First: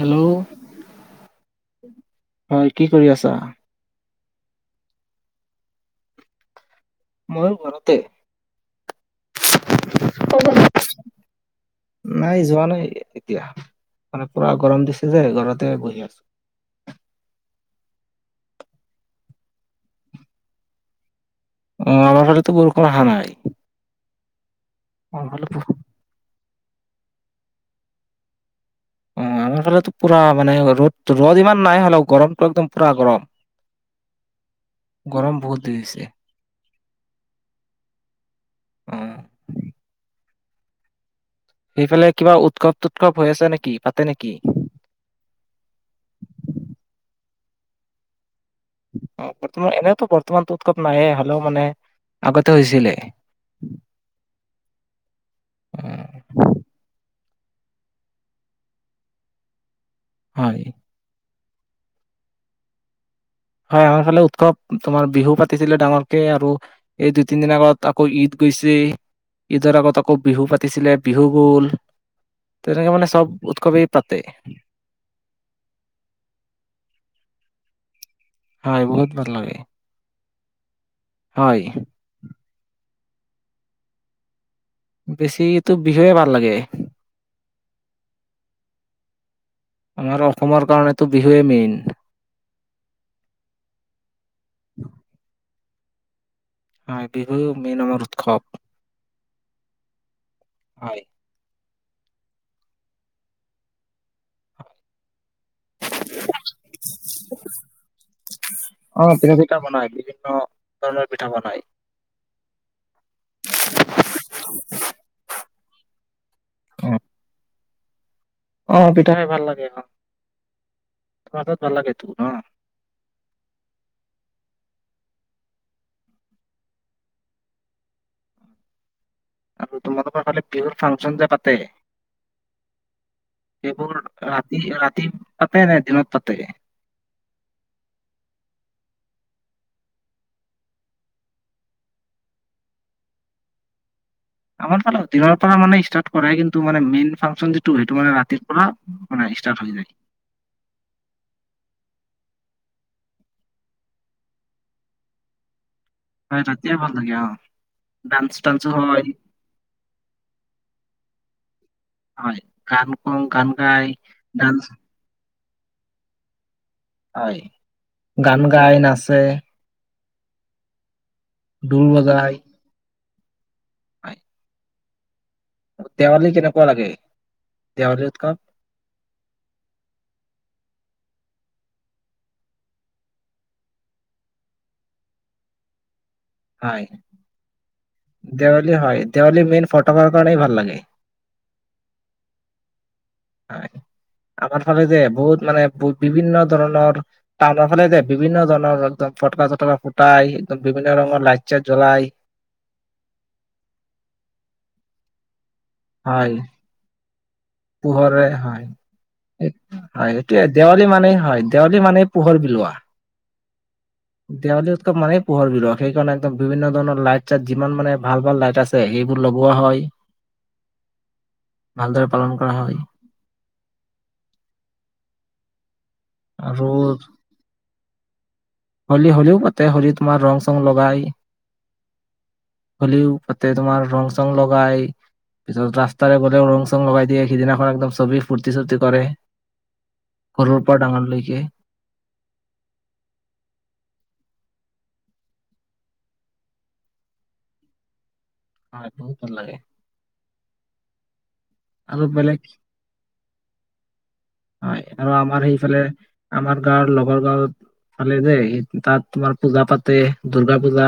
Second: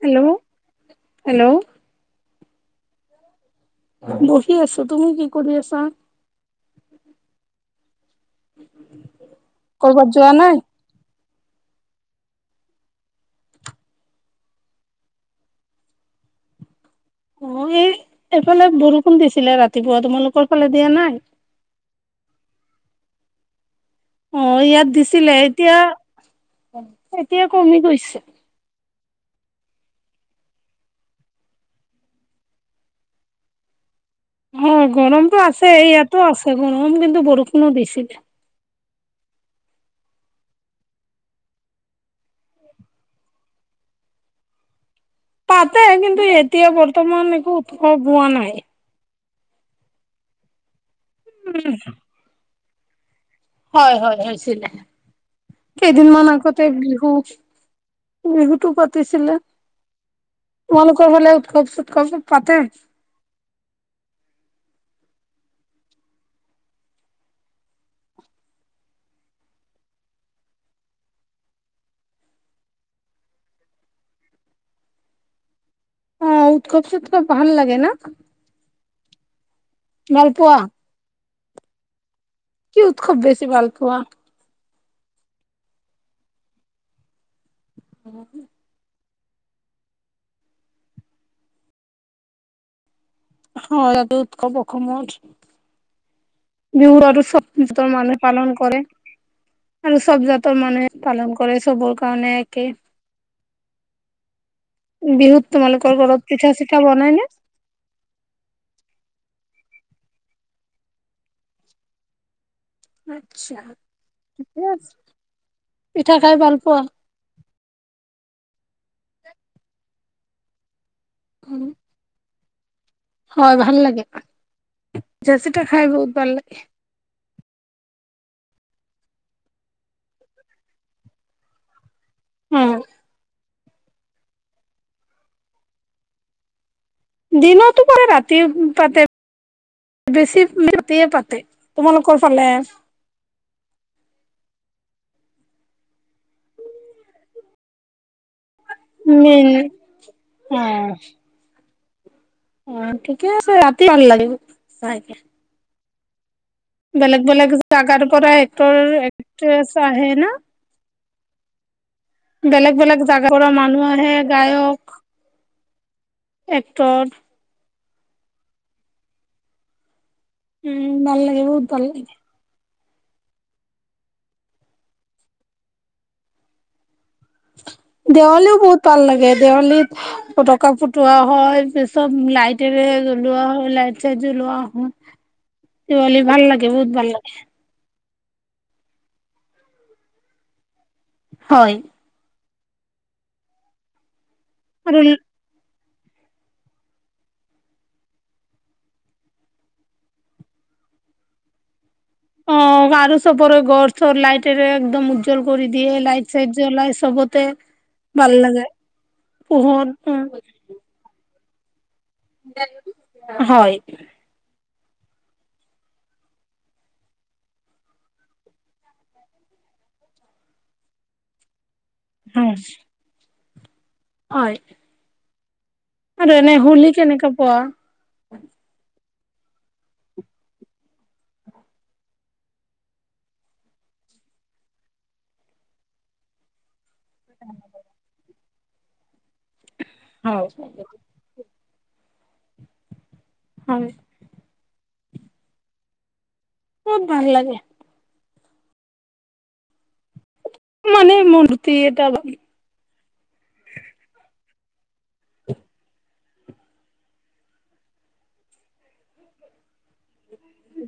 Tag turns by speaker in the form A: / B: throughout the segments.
A: Hello hello.
B: হয়, কি কৰি আছা?
A: বহি আছো, তুমি কি কৰি আছা?
B: মইয়ো ঘৰতে।
A: কৰ'বাত যোৱা নাই।
B: নাই, যোৱা নাই, এতিয়া মানে পুৰা গৰম দিছে যে ঘৰতে বহি আছো।
A: অ', এ এইফালে বৰষুণ দিছিলে ৰাতিপুৱা তোমালোকৰ ফালে দিয়া নাই।
B: অ', আমাৰ ফালেতো বৰষুণ আহা নাই।
A: অ ইয়াত
B: আমাৰ
A: দিছিলে
B: ফালে
A: এতিয়া।
B: বহুত-
A: এতিয়া কমি গৈছে।
B: অ আমাৰ ফালো পুৰা মানে ৰ'দ ৰ'দ ইমান নাই হ'লেও গৰমটো একদম পুৰা গৰম।
A: অ
B: গৰম
A: গৰমতটো
B: বহুত দি
A: আছে
B: দিছে
A: ইয়াতো আছে। গৰম কিন্তু বৰষুণো দিছিলে।
B: অ'। সেইফালে কিবা উৎসৱ টোৎসৱ হৈ আছে নেকি পাতে নেকি।
A: পাতে কিন্তু এতিয়া বৰ্তমান একো উৎসৱ হোৱা নাই।
B: অ বৰ্তমান এনেতো বৰ্তমান তত-তত। নাহে হ'লেও মানে আগত হৈছিলে।
A: হয় হয় হৈছিলে
B: অ
A: কেইদিনমান আগতে বিহু বিহুতটো পাতিছিলে।
B: হয়।
A: তোমালোকৰ হ'লে। উৎসৱ সুৎসৱ পাতে।
B: হয় আমাৰফালে উৎসৱ তোমাৰ বিহু পাতিছিলে ডাঙৰকে আৰু এই দুই তিন দিনৰ আগত আকৌ ঈদ গৈছে ঈদৰ আগত আকৌ বিহু পাতিছিলে বিহু গ'ল তেনেকে মানে চব উৎসৱেই পাতে।
A: অ উৎসৱ সুৎসৱ ভাল লাগে ন।
B: হয় বহুত ভাল লাগে।
A: ভালপোৱা।
B: হয়।
A: কি উৎসৱ বেছি ভাল পোৱা।
B: বেছিটো বিহুয়ে ভাল লাগে।
A: উ।
B: আমাৰ অসমৰ কাৰণেতো বিহুৱেই মেইন।
A: হয় ইয়াত উৎসৱ অখমৰ। বিহু
B: হয়
A: আৰু চব
B: মেইন
A: জাতৰ
B: আমাৰ
A: মানুহে
B: উৎসৱ
A: পালন কৰে আৰু চব জাতৰ মানুহে
B: হয়
A: পালন কৰে চবৰ। পাওঁ নে কি। বিহুত। তোমালোকৰ ঘৰত পিঠা চিঠা বনাই নে?
B: অ পিঠা বনায় বিভিন্ন ধৰণৰ পিঠা বনায়।
A: আত্ছা ঠিক আছে, পিঠা খাই ভালপোৱা?
B: অহ পিঠা খাই ভাল লাগে আহ। [unintelligible] ভাল লাগে টো নহ।
A: হয় ভাল লাগে জাৰ্চিটা খাই বহুত ভাল লাগে।
B: আৰু তোমালোকৰ ফালে বিহুৰ ফাংচন যে পাতে।
A: হম।
B: এইবোৰ ৰাতি-ৰাতি পাতে নে দিনত পাতে।
A: দিনতো পাৰে, ৰাতি পাতে, বেছি ৰাতিয়ে পাতে, তোমালোকৰ ফালে।
B: আমাৰ ফালে দিনৰ পৰা মানে ষ্টাৰ্ট কৰাই কিন্তু মানে মেইন ফাংচন যিটো সেইটো মানে ৰা। পৰা মানে
A: মেইন
B: ইষ্টাৰ্ত হৈ যায়।
A: অ' অ ঠিকে আছে ৰাতি ভাল লাগিব চাই কে।
B: হয় ৰাতিয়ে ভাল লাগে অ
A: বেলেগ বেলেগ জাগাৰ পৰা
B: ডান্স টান্সো
A: এক্টৰ
B: হয়
A: এক্ট্ৰেছ আহে না।
B: হয়
A: বেলেগ
B: গান
A: বেলেগ
B: কওঁ
A: জাগাৰ
B: গান
A: পৰা
B: গাই
A: মানুহ আহে
B: ডান্স
A: গায়ক এক্টৰ
B: হয় গান গাই নাচে।
A: উম। ভাল লাগে বহত ভাল
B: ঢোল
A: লাগে।
B: বজাই হয়। দেৱালী কেনেকুৱা লাগে? দেৱালী উৎসৱ
A: দেৱালীও বহুত ভাল লাগে দেৱালীত ফটকা ফুটোৱা হয় পিছত লাইটৰে জলোৱা হয় লাইট চাইট জলোৱা হয়। দেৱালী ভাল লাগে
B: হয়
A: বহুত ভাল লাগে।
B: দেৱালী হয় দেৱালী মেইন ফটকাৰ কাৰণেই ভাল লাগে।
A: হয়।
B: হয়। আমাৰ ফালে
A: আৰু
B: যে বহুত মানে বিভিন্ন ধৰণৰ টাউনৰ ফালে যে বিভিন্ন ধৰণৰ একদম ফটকা চটকা ফুটাই একদম বিভিন্ন ৰঙৰ লাইট চাইট জলাই
A: অ', আৰু চবৰে ঘৰ চৰ লাইটেৰে একদম উজ্জ্বল কৰি দিয়ে
B: হয়
A: লাইট চাইট জ্বলাই চবত
B: পোহৰে হয়
A: পোহৰ
B: হয় হেইটোয়ে দেৱালী মানে হয় তেওঁযে মানে পোহৰ বিলোৱা
A: হয়
B: মানে পোহৰ বিলোৱা সেইকাৰণে একদম বিভিন্ন ধৰণৰ লাইট চাইট যিমান মানে ভাল ভাল লাইট আছে সেইবোৰ লগোৱা হয়। ভালদৰে পালন কৰা
A: উম।
B: হয়
A: হয়। আৰু এনেই হলী কেনেকা পোৱা?
B: হলী হলীও পাতে হলীত তোমাৰ ৰং চং লগাই হলীও পাতে তোমাৰ ৰং চং লগাই পিছত ৰাস্তাৰে গ'লেও ৰং চং চং লগাইিয়ে সিদিনাখন একদম চবেই ফূৰ্তি চূৰ্তি কৰে।
A: [unintelligible]
B: [unintelligible]
A: হয়। খুব ভাল লাগে।
B: হয় বহুত ভাল লাগে
A: মানে মন
B: আৰু বেলেগ
A: [unintelligible]
B: হয় আৰু আমাৰ এইফালে আমাৰ গাঁৱ লগৰ গাৱত ফালে যে তাত তোমাৰ পূজা পাতে দূৰ্গা পূজা।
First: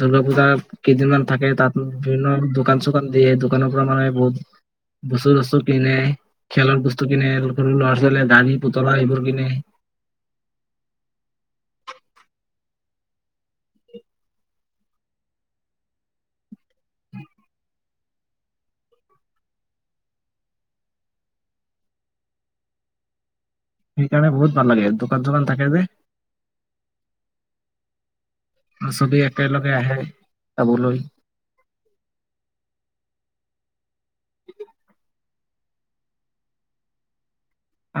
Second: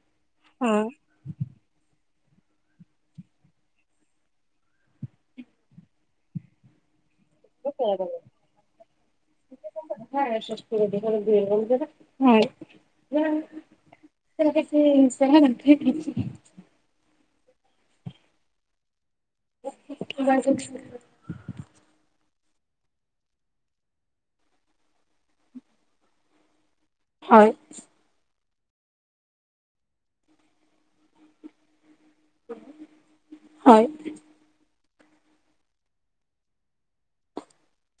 B: দূৰ্গা পূজা
A: হয়।
B: কেইদিনমান থাকে তাত বিভিন্ন দোকান চোকান দিয়ে, দোকানৰ পৰা মানুহে বহুত বস্তু চস্তু কিনে। খেলাৰ বস্ এইবোৰ কিনে
A: [unintelligible] [unintelligible] [unintelligible] [unintelligible]
B: সেইকাৰণে বহুত ভাল লাগে, দোকান চোকান থাকে যে।
A: হয়।
B: চবে একেলগে আহে, চাবলৈ।
A: হয়।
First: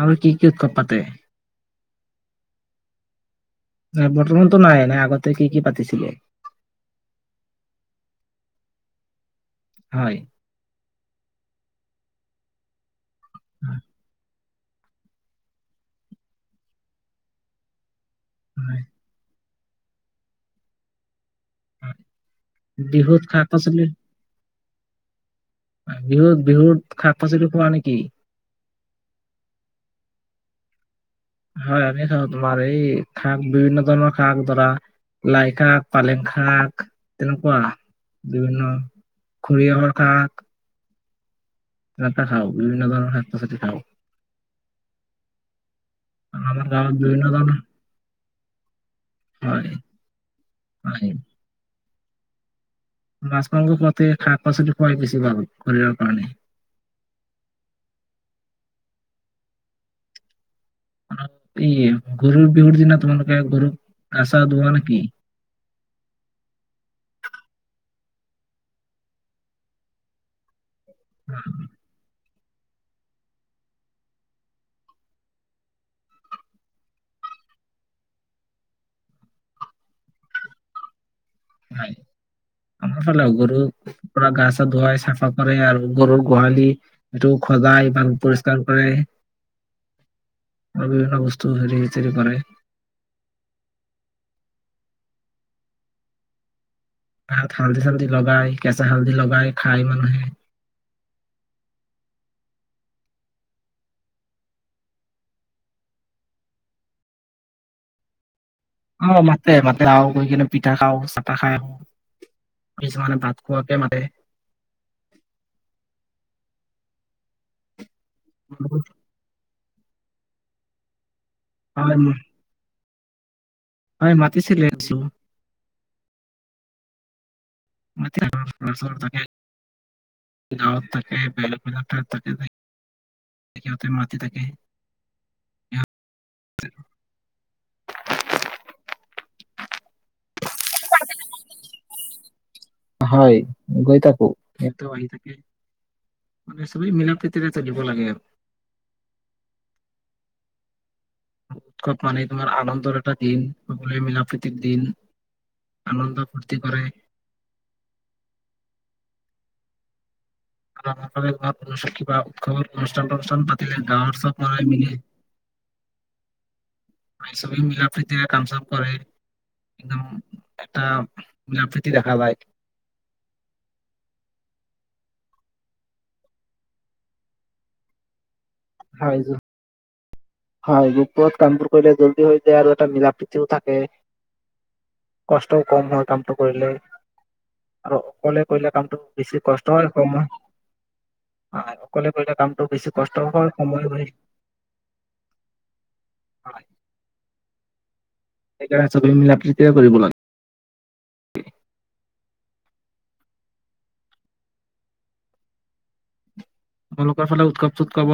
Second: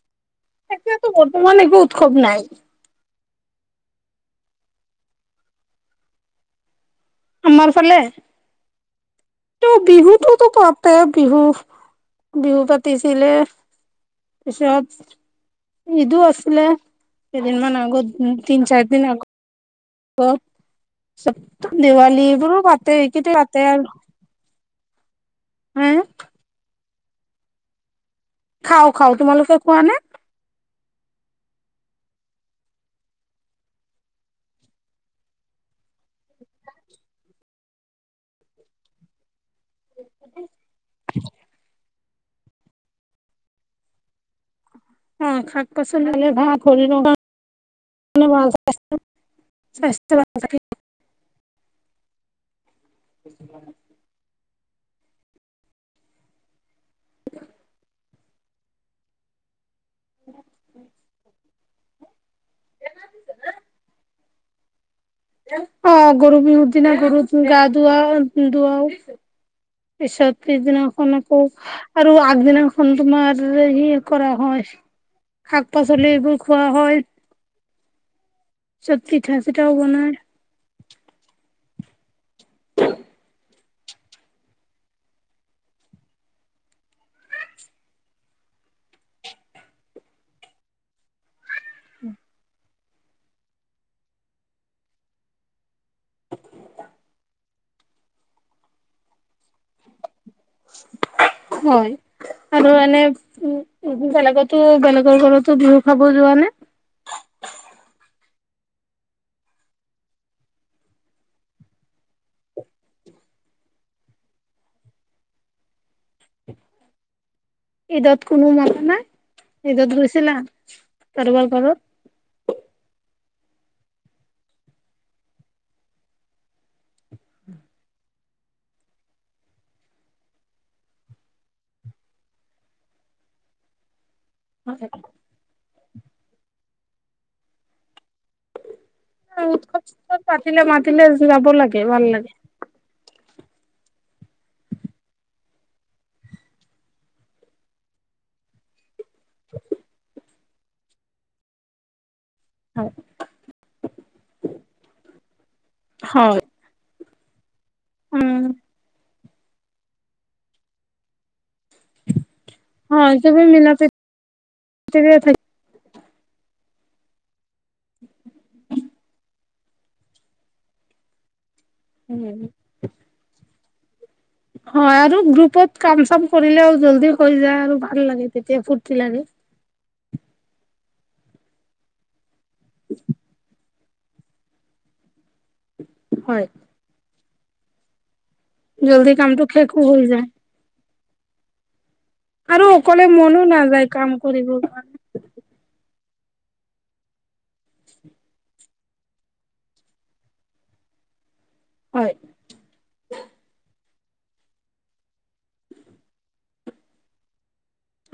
B: আৰু কি? কি উৎসৱ পাতে
A: এতিয়াতো বৰ্তমান একো উৎসৱ নাই।
B: ন' বৰ্তমানতো নাই, নাই আগতে কি কি পাতিছিলে?
A: আমাৰ ফালে? টো
B: হয়
A: বিহুতটোতো পাতে বিহু বিহু পাতিছিলে। পিছত ঈদো আছিলে কেইদিনমান আগত উম, তিন
B: হয়।
A: চাৰ দিন আগ প চব দেৱালী এইবোৰো পাতে
B: বিহুত
A: এইকেইটা
B: শাক
A: পাতে
B: পাচলি
A: আৰু। হে
B: বিহুত বিহুত শাক পাচলি পোৱা নেকি?
A: খাওঁ, খাওঁ তোমালোকে খোৱা নে?
B: হয় আমি খাওঁ তোমাৰ এই শাক বিভিন্ন ধৰণৰ শাক ধৰা লাই শাক পালেং শাক তেনেকুৱা বিভিন্ন সৰিয়হৰ শাক
A: [inaudible]
B: তেনেটা [unintelligible] খাওঁ বিভিন্ন ধৰণৰ শাক-পাচলি খাওঁ।
A: অ', খাত পচন্দাল ভ
B: আৰু আমাৰ
A: খৰি ন
B: গাঁৱত বিভিন্ন ধৰণৰ
A: [unintelligible] [unintelligible] [unintelligible]
B: হয়
A: স্বাস্থ্য থাক [unintelligible]
B: মাছ-মাংস খোৱাতকে শাক-পাচলি খোৱাই বেছি ভাল, শৰীৰৰ কাৰণে।
A: [unintelligible]
B: ই গৰুৰ বিহুৰ দিনা তোমালোকে গৰুক গা চা ধুৱা নেকি?
A: অ', গৰু বিহুৰ দিনা গৰু গা ধৱা ধুৱাওঁ। পিছৰ দিনা। [unintelligible] আৰু আগ সিদিনাখন তোমাৰ সেয়কৰা হয় শাক পাচলি এইবোৰ খোৱা হয়, চব পিঠা চিঠাও বনাই।
B: হয় আমাৰ ফালেও গৰুৰ পৰা গা চা ধুৱাই, চাফা কৰে আৰু গৰুৰ গোহালি সেইটো খজাই বা পৰিষ্কাৰ কৰে আৰু বিভিন্ন বস্তু হেৰি চেৰী কৰে। ভাত, হালধি চালধি লগাই কেঁচা হালধি লগাই খায় মানুহে।
A: হয় আৰু এনে উ বেলেগতো বেলেগৰ ঘৰতো বিহু খাব যোৱা নে।
B: অ', মাতে মাতে অ', গৈ কিনে পিঠা খাওঁ চাহা খাই অ', কিছুমানে ভাত খোৱাকে মাতে।
A: [inaudible] ঈদত কোনো মাতা নাই? ঈদত গৈছিলা?
B: হয় ম
A: [unintelligible]
B: হয়, মাতিছিলে গৈছো। [unintelligible] সিহঁতে মাতি থাকে।
A: অ। উৎসৱ সুতসব পাতিলে, মাতিলে যাব লাগে ভাল লাগে।
B: হয় গৈ থাকো সিহঁতেও আহি থাকে মানে চবেই মিলা প্ৰীতিৰে চলিব লাগে আৰু। [unintelligible] তোমাৰ
A: হয়
B: আনন্দৰ এটা দিন সকলোৱে মিলা প্ৰীতিৰ দিন আনন্দ
A: হয়
B: ফূৰ্তি কৰে।
A: উম।
B: [unintelligible] কিবা উৎসৱৰ অনুষ্ঠান
A: হয় চবে
B: প্ৰষ্ঠান
A: মিলা
B: পাতিলে গাঁৱৰ চব লৰাই মিলি
A: প্ৰীতিৰে
B: সবেই মিলা প্ৰীতিৰে কাম চাম কৰে। একদম এটা মিলা প্ৰীতি দেখা
A: থাকে
B: যায়।
A: হয়, আৰু গ্ৰুপত কাম চাম কৰিলেও জল্দি হৈ যায় আৰু ভাল লাগে। তেতিয়া ফূৰ্তি
B: হয়
A: লাগে।
B: হয়, গ্ৰুপত কামবোৰ কৰিলে জল্দি হয় আৰু এটা মিলা প্ৰীতিও থাকে। কষ্টও কম হয় কামটো কৰিলে। আৰু অক'লে কৰিলে কামটো
A: জল্দি
B: বেছি কষ্ট
A: শেষো
B: হয়,
A: হৈ
B: অকনমান।
A: যায়
B: [unintelligible]
A: আৰু অকলে মনো নাযায়
B: হয়
A: কাম কৰিব কাৰণে।
B: হয়। সেইকাৰণে চবেই মিলা প্ৰীতিৰে কৰিব লাগে।
A: হয়।
B: তেওঁলোকৰ ফালে উৎকত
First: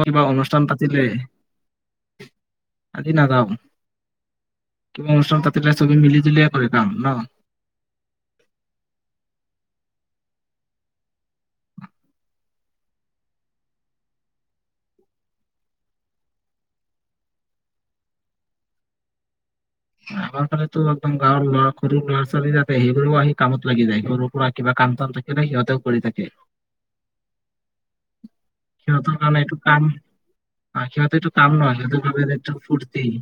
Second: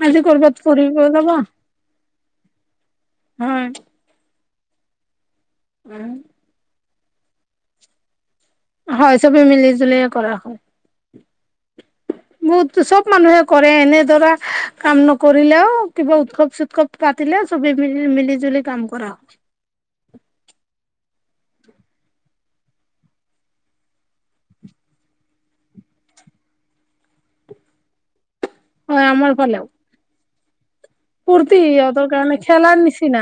A: আজি ক'ৰবাত ফুৰিব যাবা?
B: [inaudible] আজি নাযাওঁ।
A: হয়
B: কিবা অনুষ্ঠান তাত। তেতিয়া চবে মিলিজুলিয়ে কৰিব। কাম ন?
A: হয়, চবেই মিলিজুলিয়ে কৰা হয়। বহুতো চব মানুহে কৰে এনে ধৰা, কাম নকৰিলেও কিবা উৎসৱ- চুৎসৱ পাতিলে চবেই মিলি মিলি-জুলি কাম কৰা হয়।
B: আমাৰ ফালেতো একদম গাঁৱৰ ল'ৰা সৰু ল'ৰা ছোৱালী তাতে হেৰি কৰিব আহি কামত লাগি যায়, সৰু সুৰা কিবা কামচাম থাকিলে সিহঁতেও, কৰি থাকে।
A: হয়,
B: সিহঁতৰ
A: আমাৰ
B: কামে এইটো
A: ফালেও
B: কাম। অ', সিহঁতে এইটো কাম
A: ফূৰ্তি
B: নহয়, সিহঁতে
A: সিহঁতৰ
B: ভাবে
A: কাৰণে
B: এইটো
A: খেলাৰ
B: ফূৰ্তি।
A: নিচিনা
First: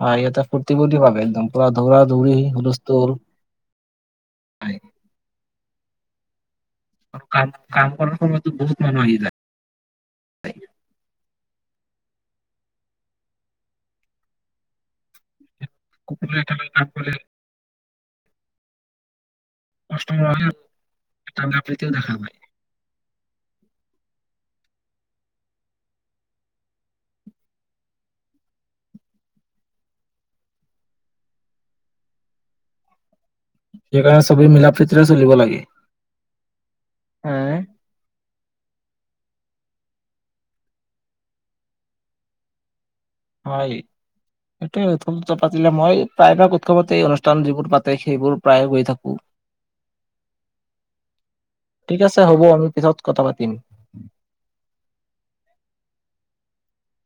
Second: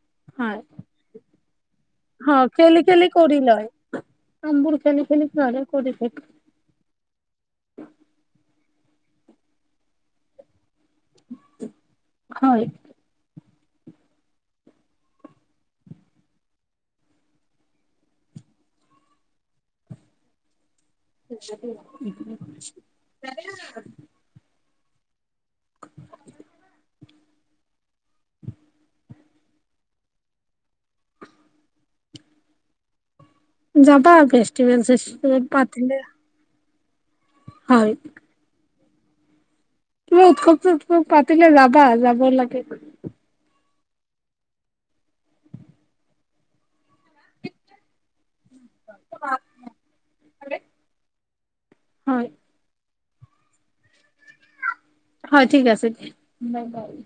B: হয় সিহঁতে ফূৰ্তি বুলি ভাবে একদম। পুৰা দৌৰা
A: হ,
B: দৌৰি
A: খেলি খেলি
B: হুলস্থুল
A: কৰি লয়, কামবোৰ
B: হয়,
A: খেলি খেলি কৰি থাকে।
B: আৰু কাম কাম কৰাৰ সময়তো। বহুত মানুহ আহি যায়।
A: হয়।
B: [unintelligible] কাষ্টমাৰ আহিল?
A: [unintelligible] [inaudible] যাবা
B: সেইকাৰণে চবেই মিলা
A: ফেষ্টিভেল
B: প্ৰীতিৰে চলিব
A: চেষ্টিভেল
B: লাগে
A: পাতিলে, হয়। তুমি উৎসৱ চুৎসৱ পাতিলে যাবা, যাব লাগে।
B: হয়, এইটোৱে উৎসৱ চুৎসৱ পাতিলে মই প্ৰায়ভাগ উৎসৱতেই অনুষ্ঠান যিবোৰ পাতে সেইবোৰ প্ৰায়ে গৈ থাকো। ঠিক
A: হয়
B: আছে, হ'ব আমি পিছত কথা পাতিম।
A: হয়, ঠিক আছে। মবাইল